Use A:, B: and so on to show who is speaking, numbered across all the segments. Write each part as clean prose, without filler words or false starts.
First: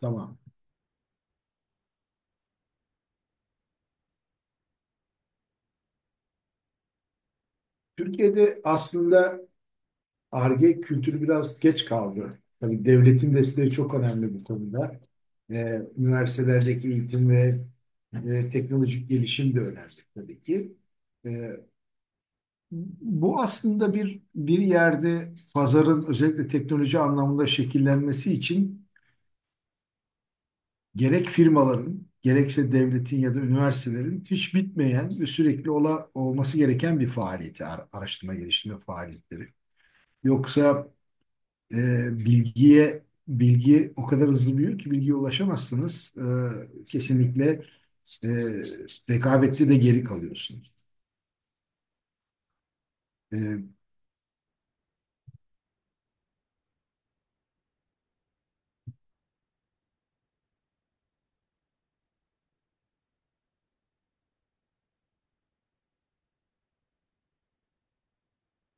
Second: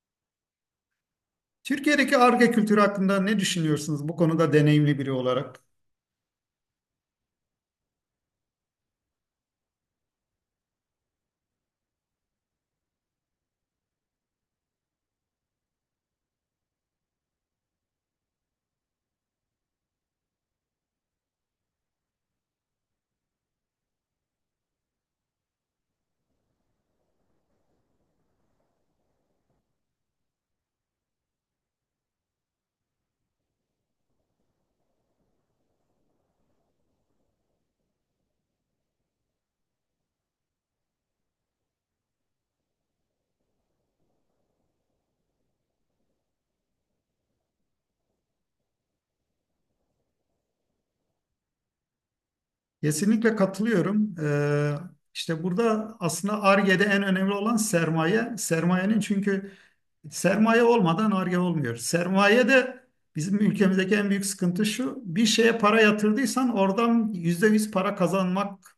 A: Tamam.
B: Türkiye'deki Ar-Ge kültürü hakkında ne düşünüyorsunuz bu konuda deneyimli biri olarak?
A: Türkiye'de aslında Ar-Ge kültürü biraz geç kaldı. Tabii devletin desteği çok önemli bu konuda. Üniversitelerdeki eğitim ve teknolojik gelişim de önemli tabii ki. Ee, Bu aslında bir yerde pazarın özellikle teknoloji anlamında şekillenmesi için gerek firmaların, gerekse devletin ya da üniversitelerin hiç bitmeyen ve sürekli olması gereken bir faaliyeti, araştırma geliştirme faaliyetleri. Yoksa E, bilgiye bilgi o kadar hızlı büyüyor ki bilgiye ulaşamazsınız. Kesinlikle e, rekabette de geri kalıyorsunuz.
B: Kesinlikle
A: E,
B: katılıyorum. İşte burada aslında Ar-Ge'de en önemli olan sermaye. Sermaye olmadan Ar-Ge olmuyor. Sermaye de bizim ülkemizdeki en büyük sıkıntı şu. Bir şeye para yatırdıysan oradan %100 para kazanmak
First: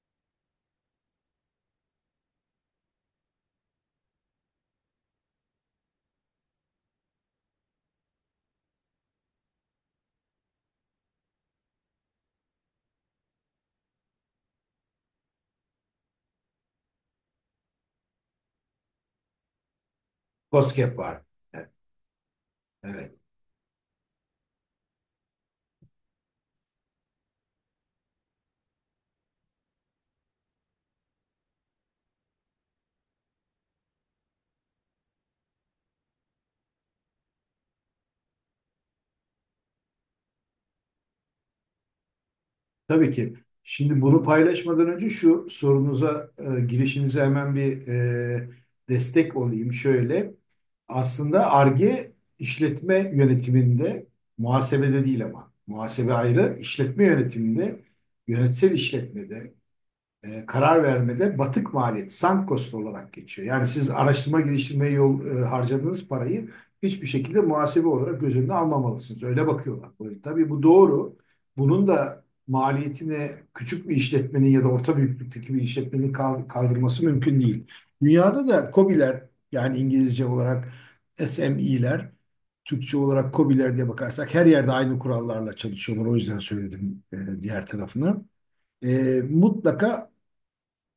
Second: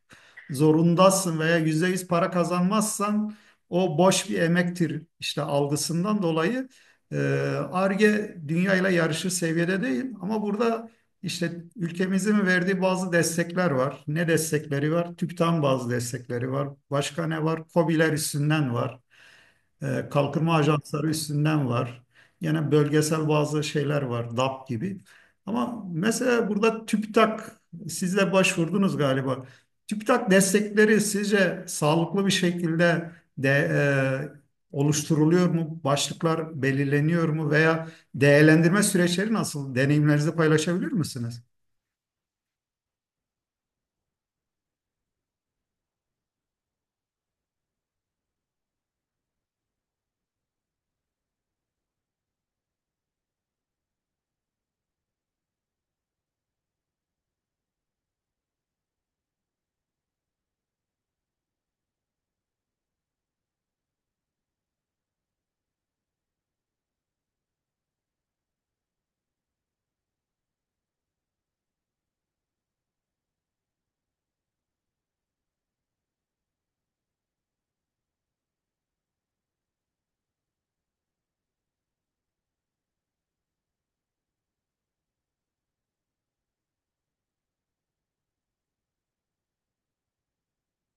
B: zorundasın veya %100 para kazanmazsan o boş bir emektir işte algısından dolayı e, Ar-Ge dünyayla yarışır seviyede değil, ama burada işte ülkemizin verdiği bazı destekler var. Ne destekleri var? TÜBİTAK'ın bazı destekleri var. Başka ne var? KOBİ'ler üstünden var. Kalkınma
A: COSGAP
B: ajansları
A: var.
B: üstünden
A: Evet.
B: var. Yine
A: Evet.
B: bölgesel bazı şeyler var, DAP gibi. Ama mesela burada TÜBİTAK, siz de başvurdunuz galiba. TÜBİTAK destekleri sizce sağlıklı bir şekilde de oluşturuluyor mu? Başlıklar belirleniyor mu? Veya değerlendirme süreçleri nasıl? Deneyimlerinizi paylaşabilir misiniz?
A: Tabii ki. Şimdi bunu paylaşmadan önce şu sorunuza, girişinize hemen bir destek olayım. Şöyle, aslında Ar-Ge işletme yönetiminde, muhasebede değil ama, muhasebe ayrı, işletme yönetiminde, yönetsel işletmede, karar vermede batık maliyet, sunk cost olarak geçiyor. Yani siz araştırma geliştirmeye harcadığınız parayı hiçbir şekilde muhasebe olarak göz önüne almamalısınız. Öyle bakıyorlar. Tabii bu doğru. Bunun da maliyetini küçük bir işletmenin ya da orta büyüklükteki bir işletmenin kaldırması mümkün değil. Dünyada da KOBİ'ler yani İngilizce olarak SME'ler Türkçe olarak KOBİ'ler diye bakarsak her yerde aynı kurallarla çalışıyorlar. O yüzden söyledim diğer tarafını. E, Mutlaka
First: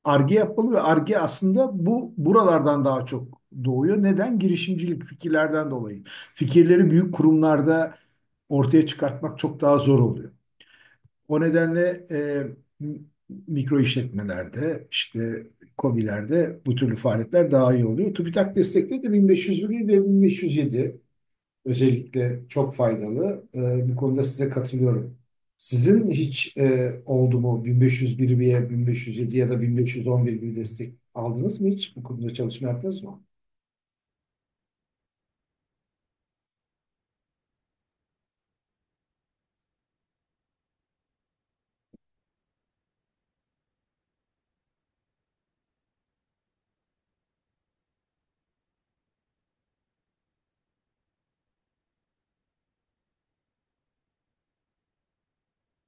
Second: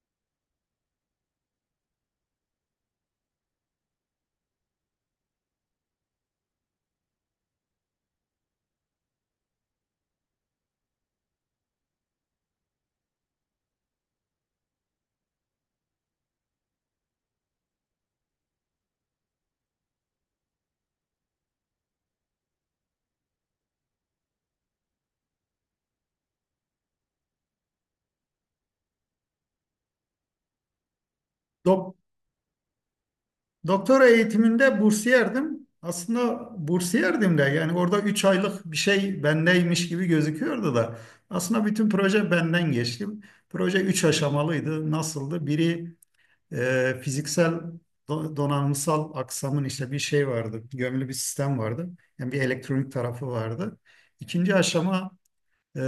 A: Arge yapmalı ve Arge aslında bu buralardan daha çok doğuyor. Neden? Girişimcilik fikirlerden dolayı. Fikirleri büyük kurumlarda ortaya çıkartmak çok daha zor oluyor. O nedenle mikro işletmelerde, işte KOBİ'lerde bu türlü faaliyetler daha iyi oluyor. TÜBİTAK destekleri de 1501 ve 1507 özellikle çok faydalı. Bu konuda size katılıyorum. Sizin hiç oldu mu 1501 veya 1507 ya da 1511 gibi destek aldınız mı hiç?
B: Dok-
A: Bu konuda çalışma yaptınız mı?
B: Doktora eğitiminde bursiyerdim. Aslında bursiyerdim de, yani orada 3 aylık bir şey bendeymiş gibi gözüküyordu da. Aslında bütün proje benden geçti. Proje 3 aşamalıydı. Nasıldı? Biri fiziksel donanımsal aksamın işte bir şey vardı. Gömülü bir sistem vardı. Yani bir elektronik tarafı vardı. İkinci aşama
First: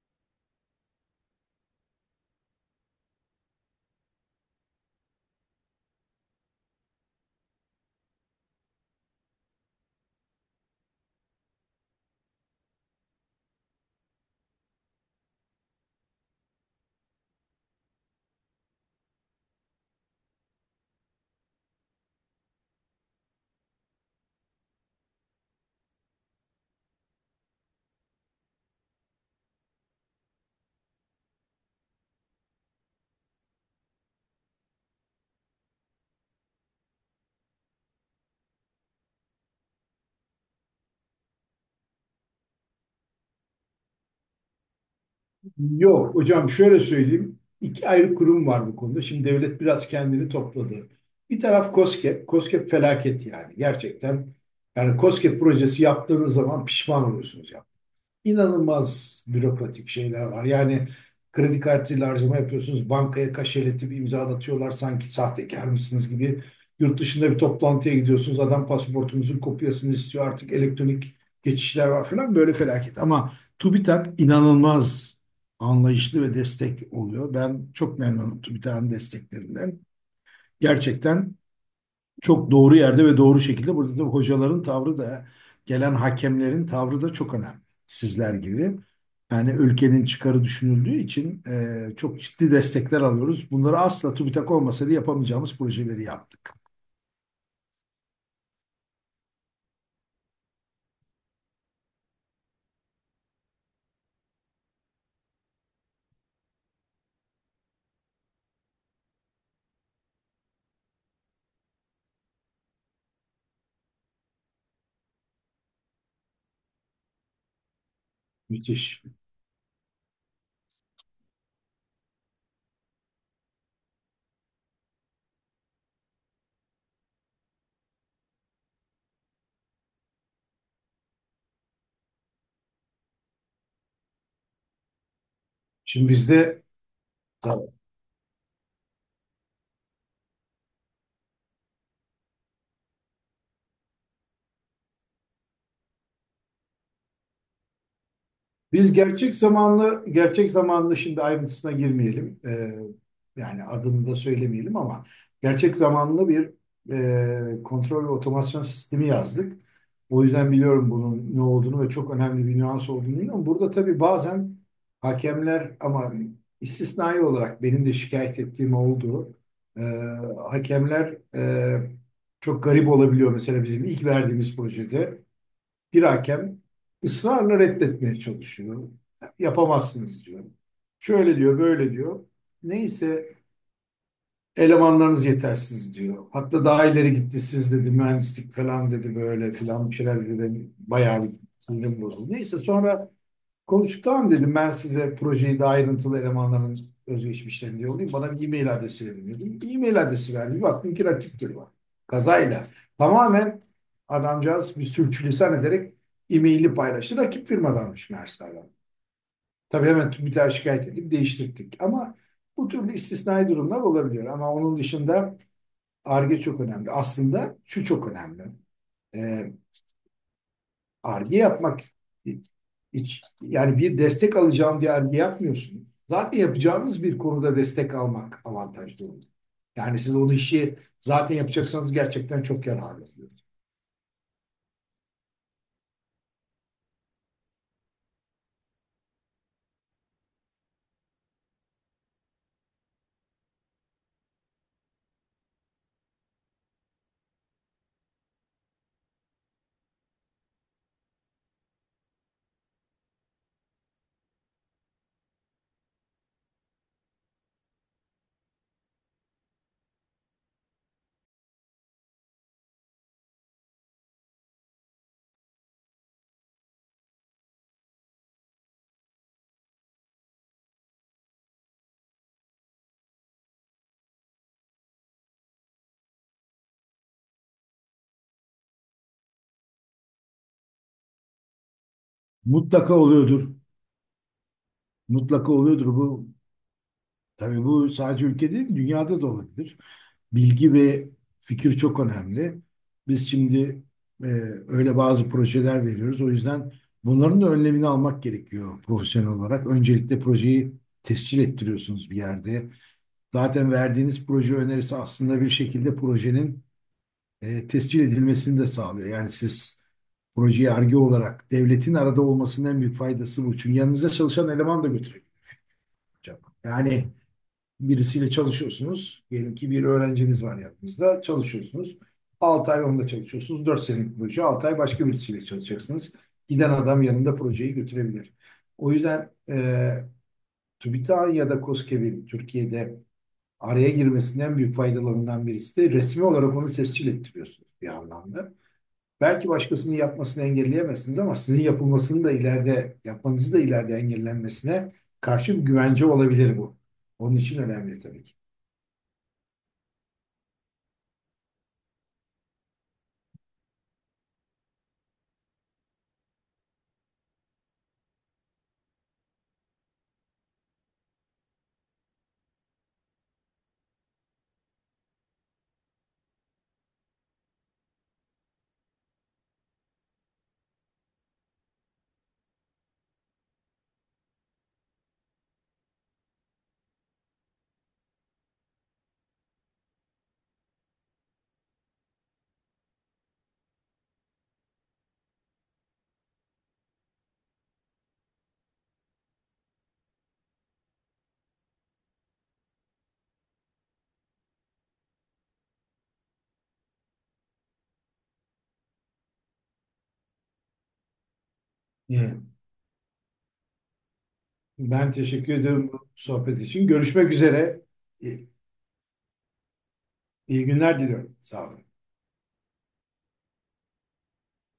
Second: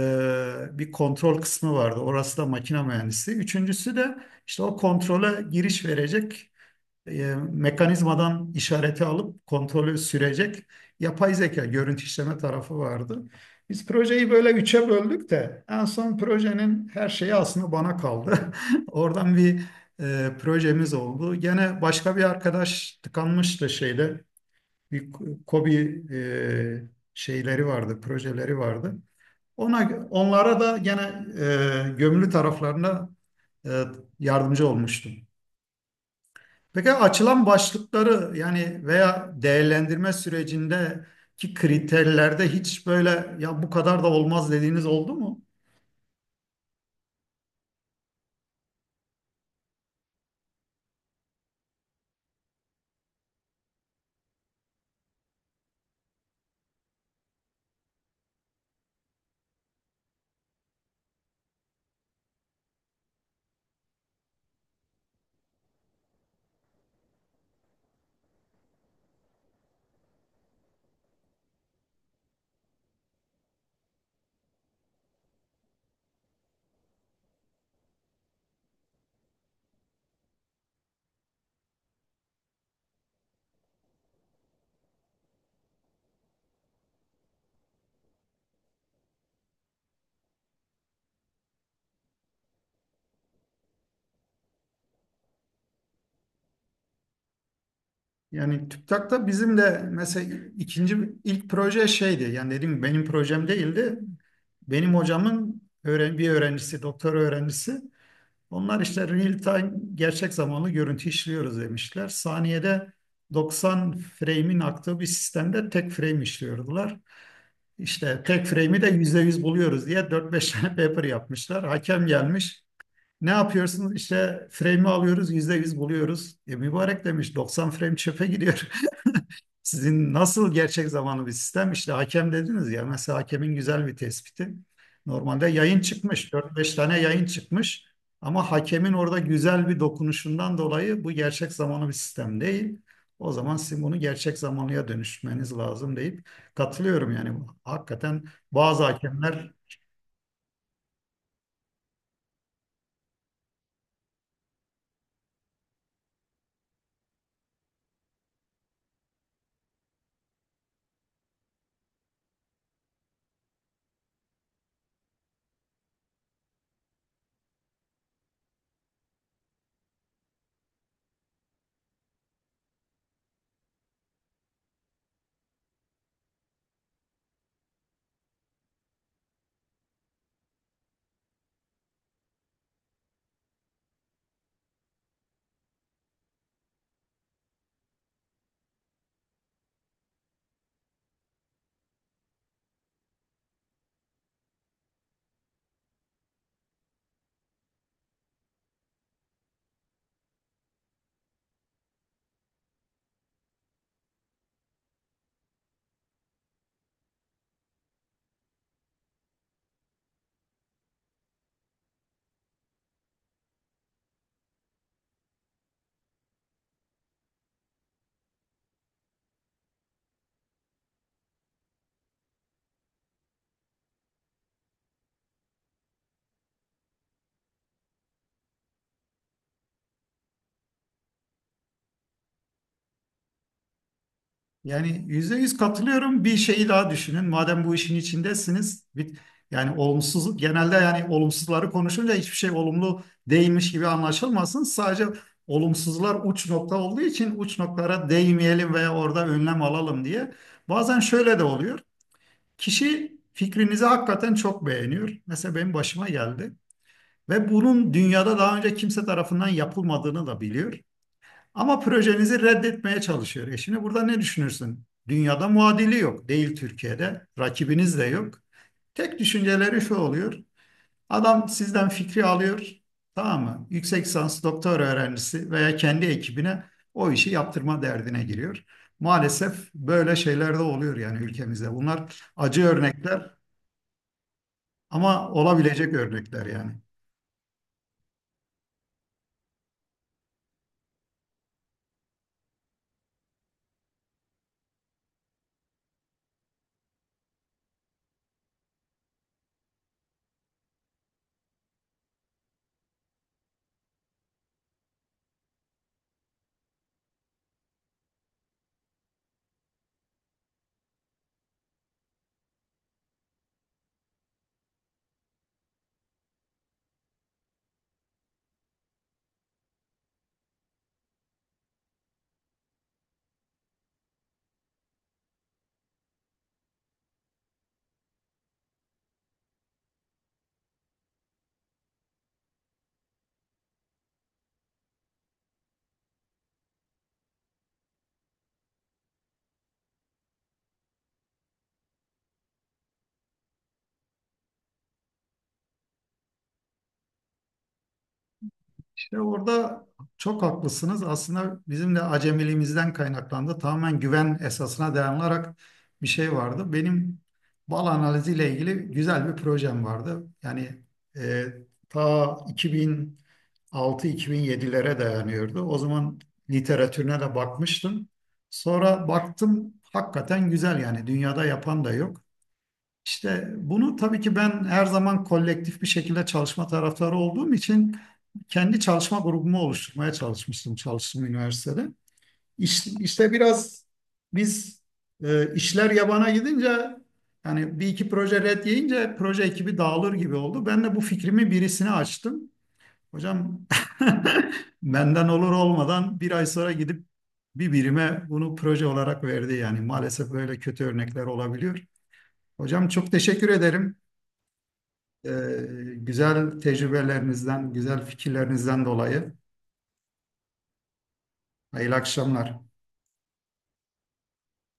B: bir kontrol kısmı vardı. Orası da makine mühendisi. Üçüncüsü de işte o kontrole giriş verecek mekanizmadan işareti alıp kontrolü sürecek yapay zeka görüntü işleme tarafı vardı. Biz projeyi böyle üçe böldük de en son projenin her şeyi aslında bana kaldı. Oradan bir projemiz oldu. Gene başka bir arkadaş tıkanmıştı şeyde. Bir KOBİ şeyleri vardı, projeleri vardı. Onlara da gene gömülü taraflarına e, yardımcı olmuştum. Peki açılan başlıkları, yani veya değerlendirme sürecindeki kriterlerde hiç böyle ya bu kadar da olmaz dediğiniz oldu mu?
A: Yok hocam şöyle söyleyeyim. İki ayrı kurum var bu konuda. Şimdi devlet biraz kendini topladı. Bir taraf KOSGEB. KOSGEB felaket yani gerçekten. Yani KOSGEB projesi yaptığınız zaman pişman oluyorsunuz. İnanılmaz bürokratik şeyler var. Yani kredi kartıyla harcama yapıyorsunuz, bankaya kaşeletip imzalatıyorlar sanki sahtekar mısınız gibi. Yurt dışında bir toplantıya gidiyorsunuz, adam pasaportunuzun kopyasını istiyor artık elektronik geçişler var falan böyle felaket. Ama TÜBİTAK inanılmaz anlayışlı ve destek oluyor. Ben çok memnunum TÜBİTAK'ın desteklerinden. Gerçekten çok doğru yerde ve doğru şekilde. Burada tabii hocaların tavrı da gelen hakemlerin tavrı da çok önemli. Sizler gibi. Yani ülkenin çıkarı düşünüldüğü için çok ciddi destekler alıyoruz. Bunları asla TÜBİTAK olmasaydı yapamayacağımız projeleri yaptık.
B: Yani TÜBİTAK'ta bizim de mesela ikinci ilk proje şeydi. Yani dediğim gibi benim projem değildi. Benim hocamın bir öğrencisi, doktor öğrencisi. Onlar işte real time, gerçek zamanlı görüntü işliyoruz demişler. Saniyede 90 frame'in aktığı bir sistemde tek frame işliyordular. İşte tek frame'i de
A: Müthiş.
B: %100 buluyoruz diye dört beş tane paper yapmışlar. Hakem gelmiş. Ne yapıyorsun? İşte frame'i alıyoruz, %100 buluyoruz. E, mübarek demiş, 90 frame çöpe gidiyor. Sizin nasıl gerçek zamanlı bir sistem? İşte hakem dediniz ya, mesela hakemin güzel bir tespiti. Normalde yayın
A: Şimdi
B: çıkmış,
A: bizde
B: 4-5 tane yayın çıkmış. Ama hakemin orada güzel bir dokunuşundan dolayı bu gerçek zamanlı bir sistem değil. O zaman sizin bunu gerçek zamanlıya dönüşmeniz lazım deyip, katılıyorum yani. Hakikaten bazı
A: biz gerçek
B: hakemler.
A: zamanlı, gerçek zamanlı şimdi ayrıntısına girmeyelim. Yani adını da söylemeyelim ama gerçek zamanlı bir kontrol ve otomasyon sistemi yazdık. O yüzden biliyorum bunun ne olduğunu ve çok önemli bir nüans olduğunu biliyorum. Burada tabii bazen hakemler ama istisnai olarak benim de şikayet ettiğim oldu. Ee, Hakemler çok garip olabiliyor. Mesela bizim ilk verdiğimiz projede. Bir hakem ısrarla reddetmeye çalışıyor. Yapamazsınız diyor. Şöyle diyor, böyle diyor. Neyse elemanlarınız yetersiz diyor. Hatta daha ileri gitti siz dedi mühendislik falan dedi böyle filan bir şeyler dedi. Ben bayağı bir sinirim bozuldu. Neyse sonra konuştuktan dedim ben size projeyi de ayrıntılı elemanların özgeçmişlerini yollayayım. Bana bir e-mail adresi verin dedim. E-mail adresi verdi. Bir baktım ki rakiptir var. Kazayla. Tamamen adamcağız bir sürçülisan ederek e-maili paylaştı. Rakip firmadanmış meğerse adam. Tabii hemen TÜBİTAK'a şikayet edip değiştirdik. Ama bu türlü istisnai durumlar olabiliyor. Ama onun dışında Ar-Ge çok önemli. Aslında şu çok önemli. Ee, Arge yapmak hiç, yani bir destek alacağım diye Arge yapmıyorsunuz. Zaten yapacağınız bir konuda destek almak avantajlı olur. Yani siz o işi zaten yapacaksanız gerçekten çok yararlı oluyor.
B: Yani %100 katılıyorum. Bir şeyi daha düşünün. Madem bu işin içindesiniz, bir, yani olumsuz genelde, yani olumsuzları konuşunca hiçbir şey olumlu değilmiş gibi anlaşılmasın. Sadece olumsuzlar uç nokta olduğu için uç noktalara değmeyelim veya orada önlem alalım diye. Bazen şöyle de oluyor. Kişi fikrinizi hakikaten çok beğeniyor. Mesela benim başıma geldi ve bunun dünyada daha önce kimse tarafından yapılmadığını da biliyor. Ama projenizi reddetmeye çalışıyor. E şimdi burada ne düşünürsün? Dünyada muadili yok. Değil Türkiye'de. Rakibiniz de yok. Tek düşünceleri şu oluyor. Adam sizden fikri alıyor. Tamam mı? Yüksek lisans doktor öğrencisi veya kendi ekibine o işi yaptırma derdine giriyor. Maalesef böyle şeyler de oluyor yani ülkemizde. Bunlar acı
A: Mutlaka
B: örnekler,
A: oluyordur.
B: ama
A: Mutlaka oluyordur
B: olabilecek
A: bu.
B: örnekler yani.
A: Tabii bu sadece ülkede değil, dünyada da olabilir. Bilgi ve fikir çok önemli. Biz şimdi e, öyle bazı projeler veriyoruz. O yüzden bunların da önlemini almak gerekiyor profesyonel olarak. Öncelikle projeyi tescil ettiriyorsunuz bir yerde. Zaten verdiğiniz proje önerisi aslında bir şekilde projenin tescil edilmesini de sağlıyor. Yani siz projeyi arge olarak devletin arada olmasının en büyük faydası bu. Çünkü yanınıza çalışan eleman da götürebilir hocam. Yani birisiyle çalışıyorsunuz. Diyelim ki bir öğrenciniz var yanınızda. Çalışıyorsunuz. 6 ay onda çalışıyorsunuz. Dört senelik proje. 6 ay başka birisiyle çalışacaksınız. Giden adam yanında projeyi götürebilir. O yüzden TÜBİTAK'ın ya da KOSGEB'in Türkiye'de araya girmesinin en büyük faydalarından birisi de resmi olarak onu tescil ettiriyorsunuz bir anlamda. Belki başkasının yapmasını engelleyemezsiniz ama sizin yapılmasını da ileride, yapmanızı da ileride engellenmesine karşı bir güvence olabilir bu. Onun için önemli tabii ki.
B: İşte orada çok haklısınız. Aslında bizim de acemiliğimizden kaynaklandı. Tamamen güven esasına dayanarak bir şey vardı. Benim bal analiziyle ilgili güzel bir projem vardı. Yani e, ta 2006-2007'lere dayanıyordu. O zaman literatürüne de bakmıştım. Sonra baktım hakikaten güzel, yani dünyada yapan da yok. İşte bunu tabii ki ben her zaman kolektif bir şekilde çalışma taraftarı olduğum için kendi çalışma grubumu oluşturmaya çalışmıştım çalıştığım üniversitede. İşte, biraz biz işler yabana gidince, yani bir iki proje red yiyince proje ekibi dağılır gibi oldu. Ben de bu fikrimi birisine açtım. Hocam benden olur olmadan bir ay sonra gidip bir birime bunu proje olarak verdi. Yani maalesef böyle kötü örnekler olabiliyor.
A: Ee,
B: Hocam çok teşekkür ederim.
A: Ben teşekkür
B: Ee,
A: ediyorum bu
B: güzel
A: sohbet için. Görüşmek
B: tecrübelerinizden,
A: üzere.
B: güzel
A: İyi,
B: fikirlerinizden dolayı
A: iyi günler diliyorum. Sağ olun.
B: hayırlı akşamlar.